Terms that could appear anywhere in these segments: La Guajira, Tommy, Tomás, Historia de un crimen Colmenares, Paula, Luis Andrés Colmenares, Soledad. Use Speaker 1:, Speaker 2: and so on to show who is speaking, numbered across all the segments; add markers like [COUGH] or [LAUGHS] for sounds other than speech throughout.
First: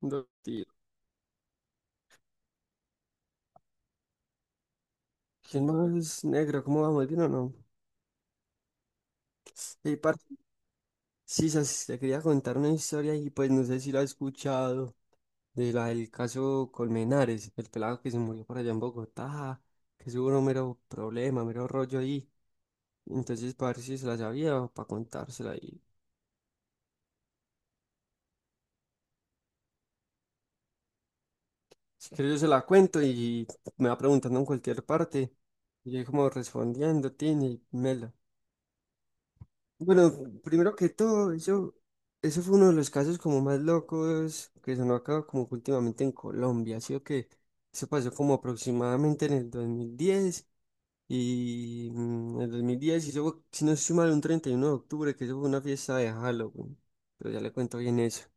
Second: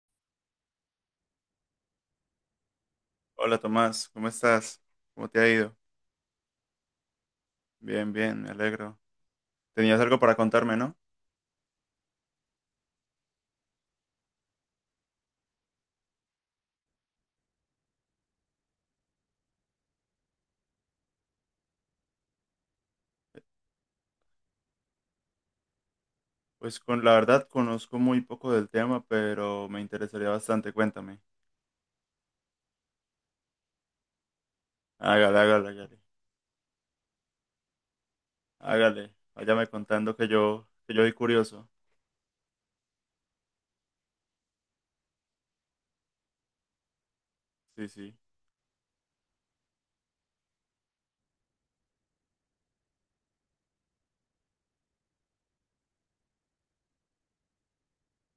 Speaker 1: Dos tiros.
Speaker 2: Hola Tomás, ¿cómo estás? ¿Cómo te ha
Speaker 1: ¿Quién
Speaker 2: ido?
Speaker 1: más negro? ¿Cómo vamos? ¿Bien o no?
Speaker 2: Bien, bien, me alegro.
Speaker 1: Ey,
Speaker 2: Tenías algo
Speaker 1: parce,
Speaker 2: para contarme, ¿no?
Speaker 1: sí, te quería contar una historia y pues no sé si la has escuchado, de la del caso Colmenares, el pelado que se murió por allá en Bogotá, que hubo un mero problema, mero rollo ahí. Entonces, para ver si se la sabía o para contársela ahí.
Speaker 2: Pues con la verdad conozco muy poco del tema, pero me interesaría bastante, cuéntame.
Speaker 1: Si quieres yo se la cuento y me va preguntando en cualquier parte.
Speaker 2: Hágale, hágale,
Speaker 1: Y
Speaker 2: hágale.
Speaker 1: yo ahí como respondiendo, tiene, mela.
Speaker 2: Hágale. Váyame
Speaker 1: Bueno,
Speaker 2: contando que yo,
Speaker 1: primero que
Speaker 2: que yo soy
Speaker 1: todo,
Speaker 2: curioso.
Speaker 1: eso fue uno de los casos como más locos que sonó acá como que últimamente en Colombia, ¿sí o que? Eso
Speaker 2: Sí,
Speaker 1: pasó
Speaker 2: sí.
Speaker 1: como aproximadamente en el 2010 y en el 2010 y eso, fue, si no estoy mal, un 31 de octubre, que eso fue una fiesta de Halloween. Pero ya le cuento bien eso.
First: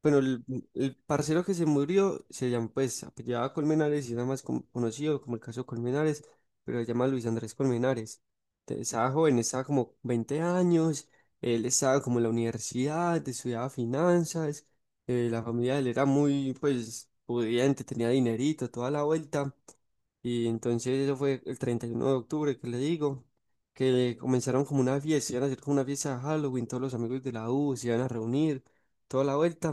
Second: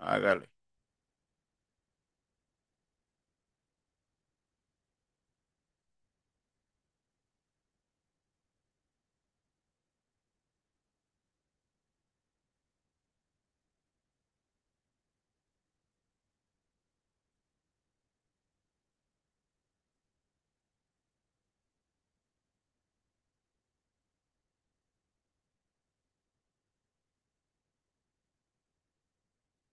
Speaker 1: Pero el, el parcero que se murió se llama, pues, apellidaba Colmenares y era más conocido como el caso Colmenares, pero se llama Luis Andrés Colmenares. Entonces, estaba joven, estaba como 20 años, él estaba como en la universidad, estudiaba finanzas, la familia de él era muy, pues, pudiente, tenía dinerito, toda la vuelta. Y entonces eso fue el 31 de octubre, que le digo, que comenzaron como una fiesta, iban a hacer como una fiesta de Halloween, todos los amigos de la U se iban a reunir, toda la vuelta.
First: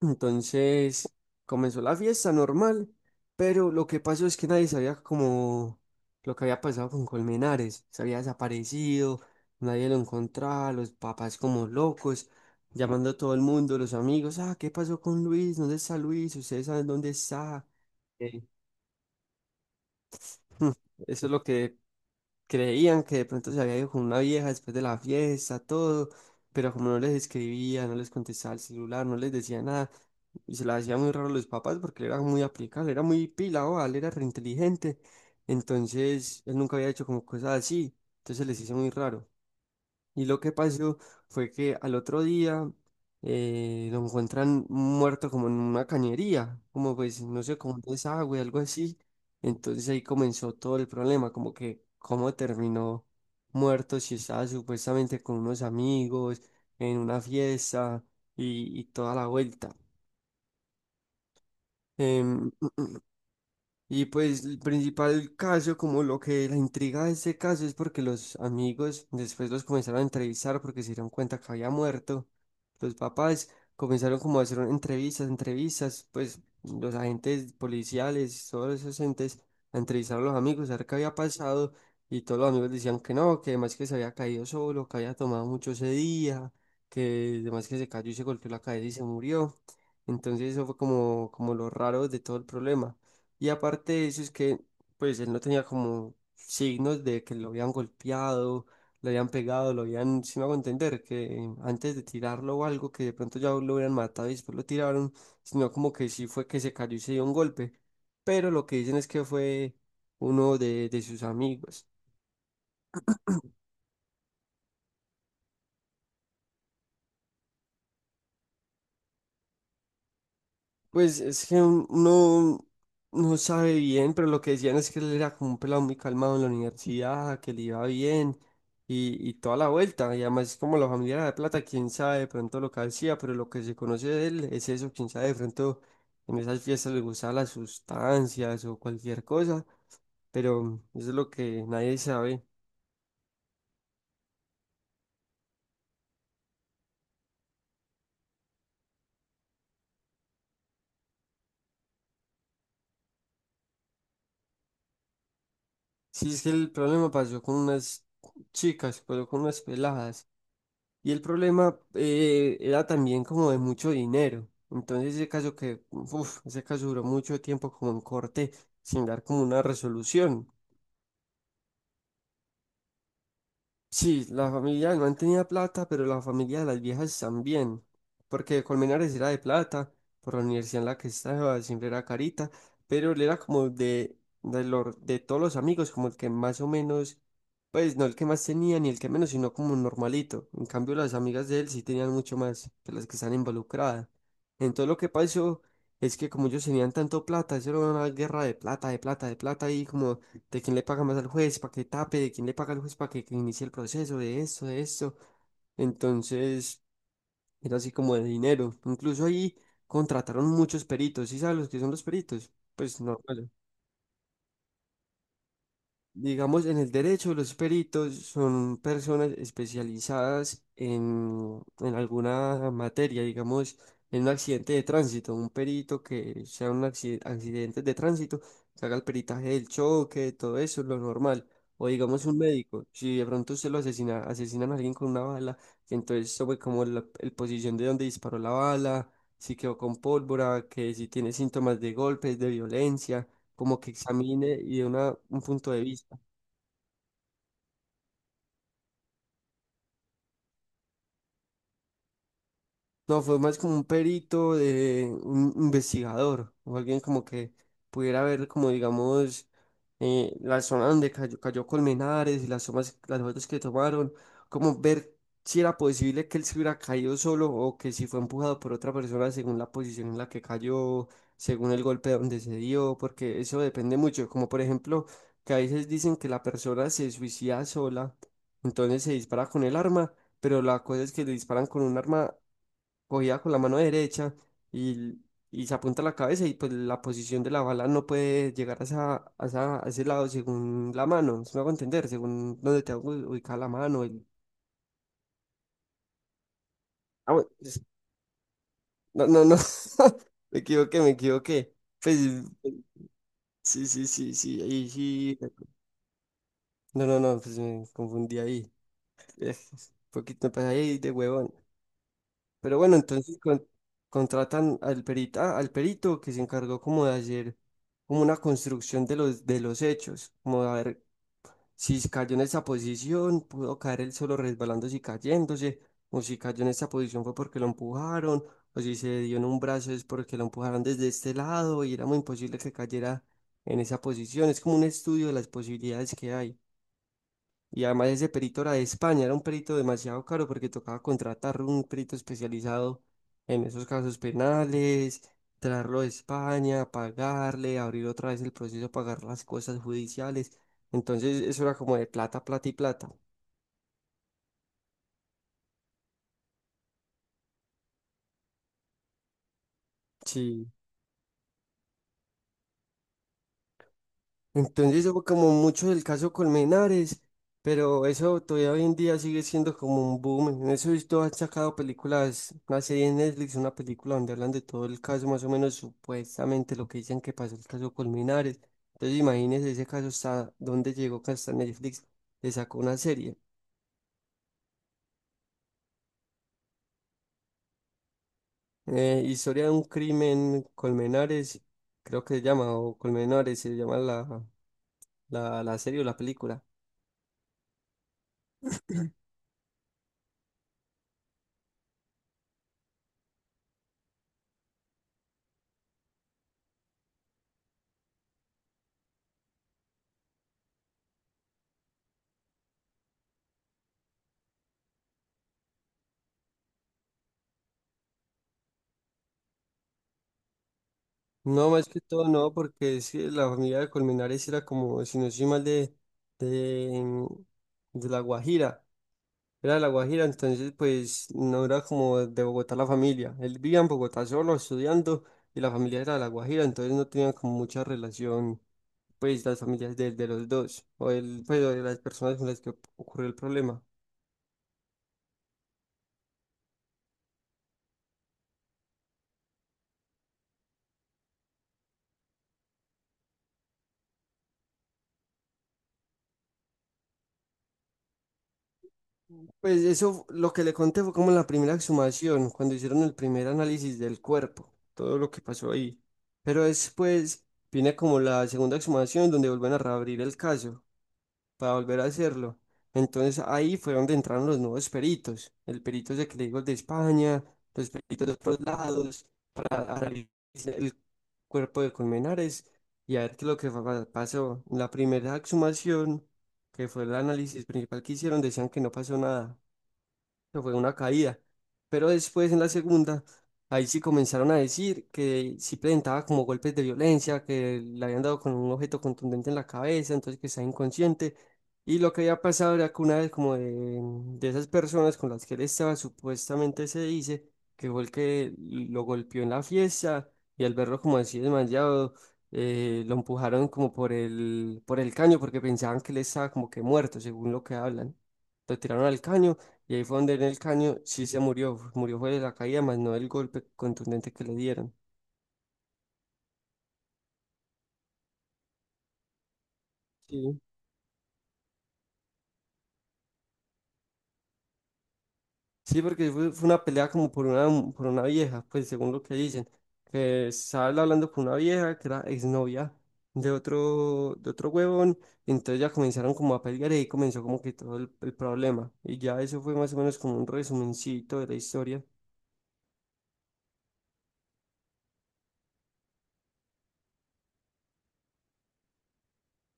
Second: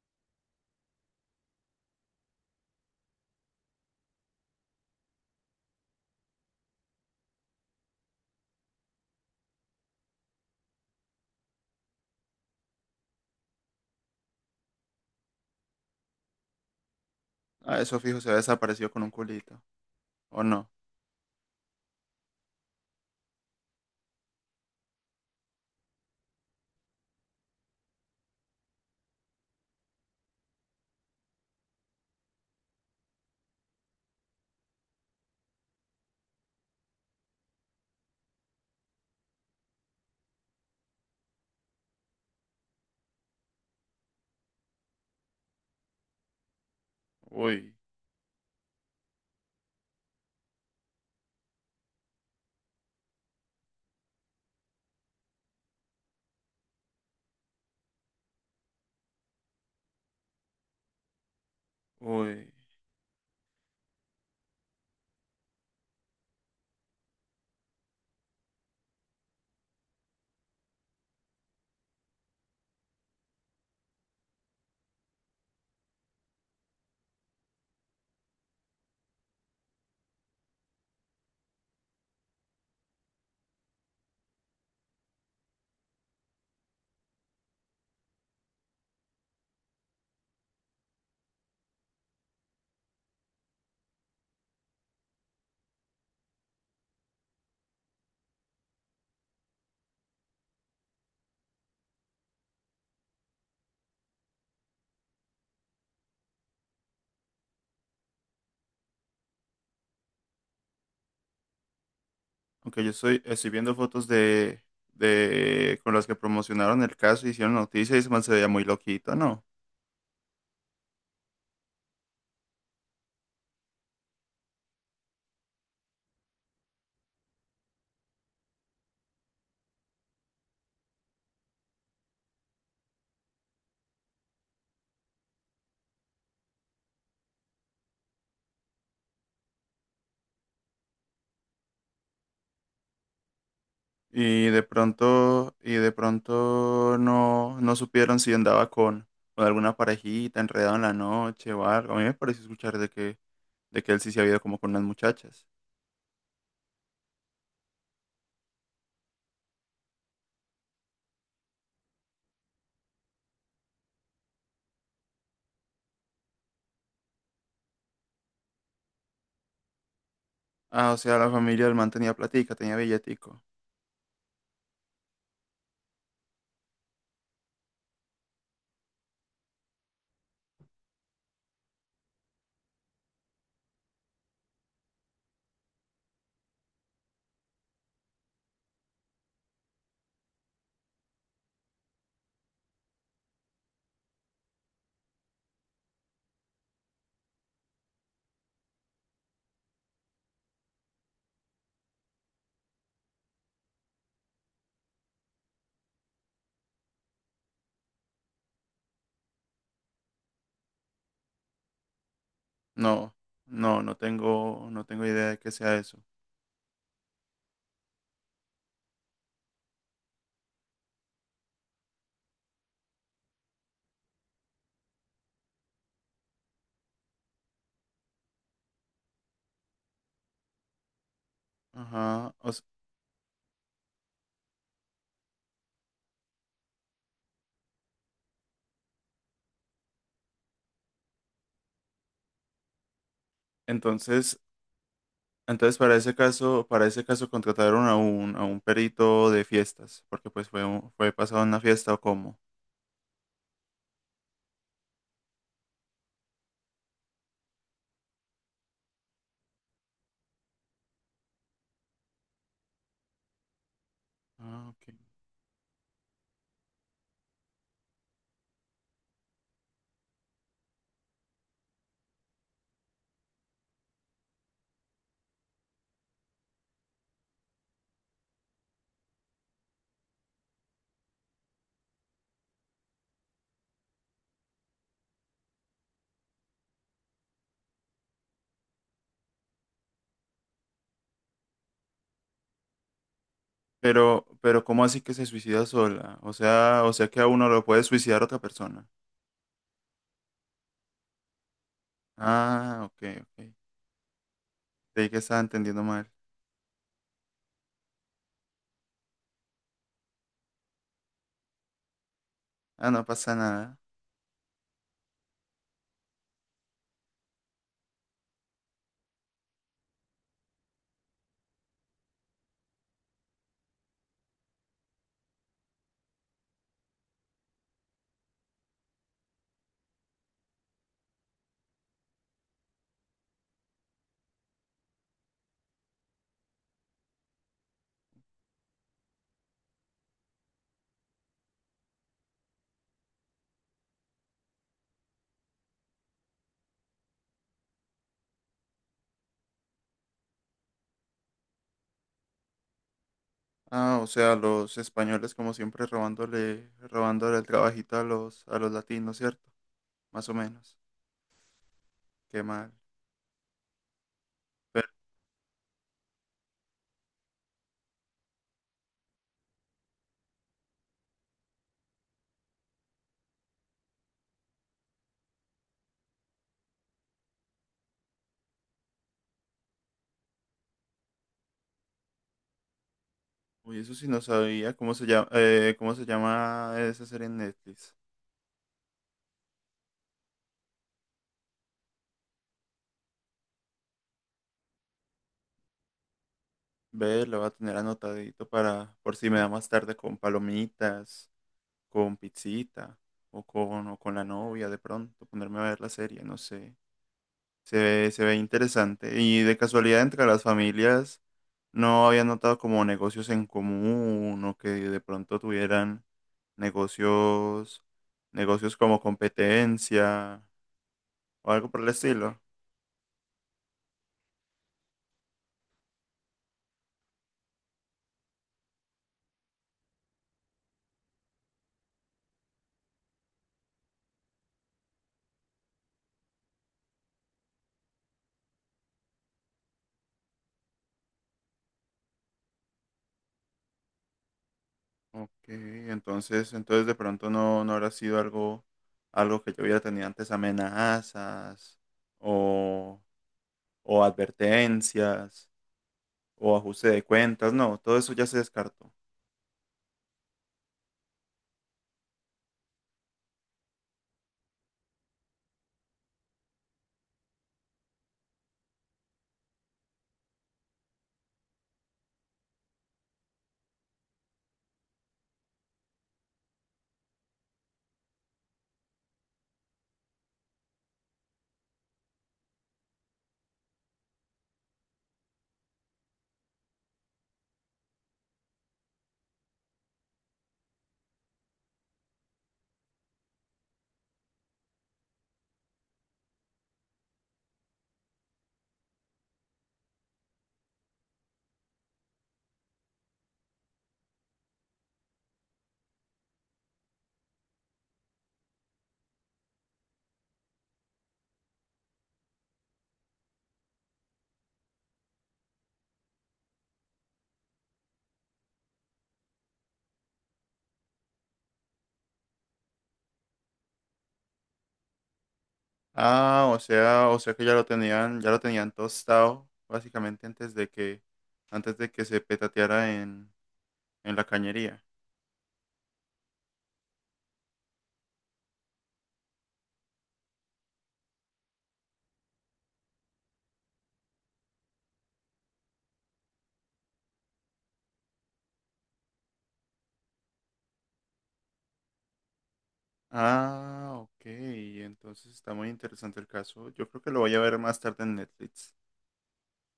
Speaker 1: Entonces comenzó la fiesta normal, pero lo que pasó es que nadie sabía como lo que había pasado con Colmenares. Se había desaparecido, nadie lo encontraba, los papás como locos, llamando a todo el mundo, los amigos, ah, ¿qué pasó con Luis? ¿Dónde está Luis? ¿Ustedes saben dónde está?
Speaker 2: Ah, eso fijo se ha
Speaker 1: Eh,
Speaker 2: desaparecido con un culito. ¿O no?
Speaker 1: hmm, Eso es lo que creían, que de pronto se había ido con una vieja después de la fiesta, todo, pero como no les escribía, no les contestaba el celular, no les decía nada y se la hacía muy raro a los papás porque él era muy aplicado, era muy pila, o él era reinteligente, entonces él nunca había hecho como cosas así, entonces les hizo muy raro. Y lo que pasó fue que al otro día lo encuentran muerto como en una cañería, como pues, no sé,
Speaker 2: Uy,
Speaker 1: como un desagüe, algo así. Entonces ahí comenzó todo el problema, como que cómo terminó muerto si estaba supuestamente con unos amigos, en una fiesta y toda la vuelta. Em,
Speaker 2: uy.
Speaker 1: Y pues el principal caso, como lo que la intriga de este caso es porque los amigos después los comenzaron a entrevistar porque se dieron cuenta que había muerto. Los papás comenzaron como a hacer entrevistas, entrevistas, pues los agentes policiales, todos esos entes, a entrevistar a los amigos, a ver qué había pasado. Y todos los amigos decían que no, que además que se había caído solo, que había tomado mucho ese día, que además que se cayó y se golpeó la cabeza y se murió. Entonces eso fue como, como lo raro de todo el problema. Y aparte de eso es que, pues, él no tenía como signos de que lo habían golpeado, lo habían pegado, lo habían, si me hago entender, que antes de tirarlo o algo, que de pronto ya lo hubieran matado y después lo tiraron, sino como que sí fue que se cayó y se dio un golpe. Pero lo que dicen es que fue uno de sus amigos.
Speaker 2: Aunque yo estoy viendo fotos de con las que promocionaron el caso, hicieron noticias y se veía muy loquito, ¿no?
Speaker 1: Pues es que uno no sabe bien, pero lo que decían es que él era como un pelado muy calmado en la universidad, que le iba bien y toda la vuelta. Y además, como la familia era de plata, quién sabe de pronto lo que hacía, pero lo que se conoce de él es eso, quién sabe de pronto en esas fiestas le gustaban las sustancias o cualquier cosa, pero eso es lo que nadie sabe.
Speaker 2: Y de pronto no, no supieron si andaba con alguna parejita enredado en la noche o algo. A mí me pareció escuchar de que él sí se había ido como con unas muchachas.
Speaker 1: Sí, es que el problema pasó con unas chicas, pasó con unas peladas. Y el problema era también como de mucho dinero. Entonces ese caso que, uf, ese caso duró mucho tiempo como en corte sin dar como una resolución.
Speaker 2: Ah, o sea, la familia del man tenía platica, tenía billetico.
Speaker 1: Sí, la familia no tenía plata, pero la familia de las viejas también, porque Colmenares era de plata, por la universidad en la que estaba siempre era carita, pero él era como de todos los amigos, como el que más o menos, pues no el que más tenía ni el que menos, sino como un normalito. En cambio, las amigas de él sí tenían mucho más que las que están involucradas. Entonces lo que pasó es que como ellos tenían tanto plata, eso era una guerra de plata, de plata, de plata, y como de quién le paga más al juez para que tape, de quién le paga al juez para que inicie el proceso, de esto, de esto. Entonces, era así como de dinero. Incluso ahí contrataron muchos peritos, ¿sí sabes los que son los peritos? Pues
Speaker 2: No,
Speaker 1: no,
Speaker 2: no, no tengo idea de que sea eso.
Speaker 1: digamos, en el derecho, los peritos son personas especializadas en alguna materia, digamos, en un accidente de tránsito, un perito que sea un accidente de tránsito, que haga el peritaje del choque, todo eso, lo normal. O digamos,
Speaker 2: Ajá.
Speaker 1: un médico, si de pronto usted lo asesina, asesinan a alguien con una bala, entonces sobre como la el posición de donde disparó la bala, si quedó con pólvora, que si tiene síntomas de golpes, de violencia como que
Speaker 2: Entonces,
Speaker 1: examine y dé una, un punto
Speaker 2: entonces
Speaker 1: de
Speaker 2: para ese
Speaker 1: vista.
Speaker 2: caso, para ese caso contrataron a un perito de fiestas, porque pues fue, fue pasado en una fiesta o cómo.
Speaker 1: No, fue más como un perito de un investigador, o alguien como que pudiera ver como digamos la zona donde cayó Colmenares y las tomas, las fotos que tomaron,
Speaker 2: Ah,
Speaker 1: como
Speaker 2: ok.
Speaker 1: ver si era posible que él se hubiera caído solo o que si fue empujado por otra persona según la posición en la que cayó, según el golpe donde se dio, porque eso depende mucho, como por ejemplo que a veces dicen que la persona se suicida sola, entonces se dispara con el arma pero la cosa es que le disparan con un arma cogida con la mano derecha y, y se apunta a la cabeza y pues la posición de la bala no puede llegar a, a ese lado según la mano, si me hago entender, según donde te hago ubicar la mano.
Speaker 2: Pero ¿cómo así que se suicida sola? O sea que a
Speaker 1: Ah,
Speaker 2: uno
Speaker 1: bueno,
Speaker 2: lo puede suicidar otra persona.
Speaker 1: no, no, no, [LAUGHS] me equivoqué. Pues
Speaker 2: Ah, ok, ok.
Speaker 1: sí, sí, sí, sí, ahí
Speaker 2: Creí que
Speaker 1: sí.
Speaker 2: estaba entendiendo mal.
Speaker 1: No, no, no, pues me confundí ahí. [LAUGHS] Un poquito, pues ahí de huevón. Pero
Speaker 2: Ah,
Speaker 1: bueno,
Speaker 2: no pasa
Speaker 1: entonces
Speaker 2: nada.
Speaker 1: contratan al perita, al perito que se encargó como de hacer como una construcción de de los hechos, como de a ver si cayó en esa posición, pudo caer él solo resbalándose y cayéndose, o si cayó en esa posición fue porque lo empujaron, o si se dio en un brazo es porque lo empujaron desde este lado y era muy imposible que cayera en esa posición. Es como un estudio de las posibilidades que hay. Y además ese perito era de España, era un perito demasiado caro porque tocaba contratar un perito especializado en esos casos penales, traerlo de España, pagarle, abrir otra vez el proceso, pagar las cosas judiciales. Entonces eso era como de plata, plata y plata.
Speaker 2: Ah, o sea, los españoles como siempre robándole, robándole el trabajito a los latinos, ¿cierto? Más o
Speaker 1: Sí.
Speaker 2: menos. Qué mal. Pero,
Speaker 1: Entonces fue como mucho el caso Colmenares, pero eso todavía hoy en día sigue siendo como un boom. En eso he visto, han sacado películas, una serie en Netflix, una película donde hablan de todo el caso, más o menos supuestamente lo que dicen que pasó el caso Colmenares. Entonces imagínense ese caso hasta dónde llegó, que hasta Netflix le sacó una serie.
Speaker 2: uy, eso sí no sabía cómo se llama esa serie en Netflix.
Speaker 1: Historia de un crimen Colmenares, creo que se llama, o Colmenares se llama la serie o la película.
Speaker 2: Ve, lo voy a tener anotadito para, por si me da más tarde con palomitas, con Pizzita o con la novia de pronto, ponerme a ver la serie, no sé. Se ve interesante. Y de casualidad entre las familias no había notado como negocios en común o que de pronto tuvieran negocios, negocios como competencia o algo
Speaker 1: No,
Speaker 2: por
Speaker 1: más
Speaker 2: el
Speaker 1: que todo
Speaker 2: estilo.
Speaker 1: no, porque sí, la familia de Colmenares era como, si no soy mal, de, de La Guajira. Era de La Guajira, entonces pues no era como de Bogotá la familia. Él vivía en Bogotá solo, estudiando, y la familia era de La Guajira, entonces no tenían como mucha relación, pues las familias de los dos, o el, pues, o de las personas con las que ocurrió el problema.
Speaker 2: Ok, entonces, entonces de pronto no, no habrá sido algo, algo que yo hubiera tenido antes amenazas o, o advertencias, o ajuste de cuentas, no, todo eso ya se descartó.
Speaker 1: Pues eso, lo que le conté fue como la primera exhumación, cuando hicieron el primer análisis del cuerpo, todo lo que pasó ahí. Pero después viene como la segunda exhumación donde vuelven a reabrir el caso para volver a hacerlo. Entonces ahí fue donde entraron los nuevos peritos, el perito ese que le digo el de España, los peritos de otros lados, para analizar el cuerpo de Colmenares y a ver qué es lo que pasó. La primera exhumación, que fue el análisis principal que hicieron, decían que no pasó nada que fue una caída. Pero después en la segunda, ahí sí comenzaron a decir que sí presentaba como golpes de violencia, que le habían dado con un objeto contundente en la cabeza, entonces que estaba inconsciente. Y lo que había pasado era que una vez como de esas personas con las que él estaba, supuestamente se dice que fue el que lo golpeó en la fiesta y al verlo como así desmayado, lo empujaron como por por el caño porque pensaban que él estaba como que muerto, según lo que hablan. Lo tiraron al caño y ahí fue donde en el caño sí se murió, murió fue de la caída, más no del golpe contundente que le dieron.
Speaker 2: Ah, o sea que ya lo tenían tostado, básicamente
Speaker 1: Sí.
Speaker 2: antes de que se petateara en la cañería.
Speaker 1: Sí, porque fue una pelea como por por una vieja, pues según lo que dicen, que estaba él hablando con una vieja que era exnovia de otro huevón, y entonces ya comenzaron como a pelear y ahí comenzó como que todo el problema. Y ya eso fue más o menos como un resumencito de la historia,
Speaker 2: Ah, ok, entonces está muy interesante el caso. Yo creo que lo voy a ver más tarde en Netflix.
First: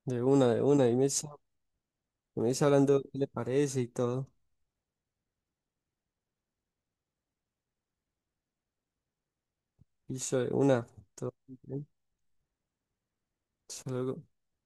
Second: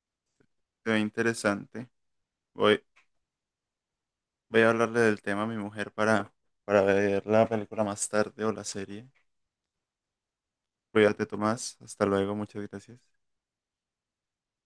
Speaker 2: Se
Speaker 1: y
Speaker 2: ve
Speaker 1: me,
Speaker 2: interesante.
Speaker 1: me está
Speaker 2: Voy,
Speaker 1: hablando qué le parece y todo,
Speaker 2: voy a hablarle del tema a mi mujer para ver la película más tarde o la serie.
Speaker 1: y eso de una,
Speaker 2: Cuídate,
Speaker 1: todo.
Speaker 2: Tomás.
Speaker 1: Bien.
Speaker 2: Hasta luego, muchas gracias.
Speaker 1: Hasta luego.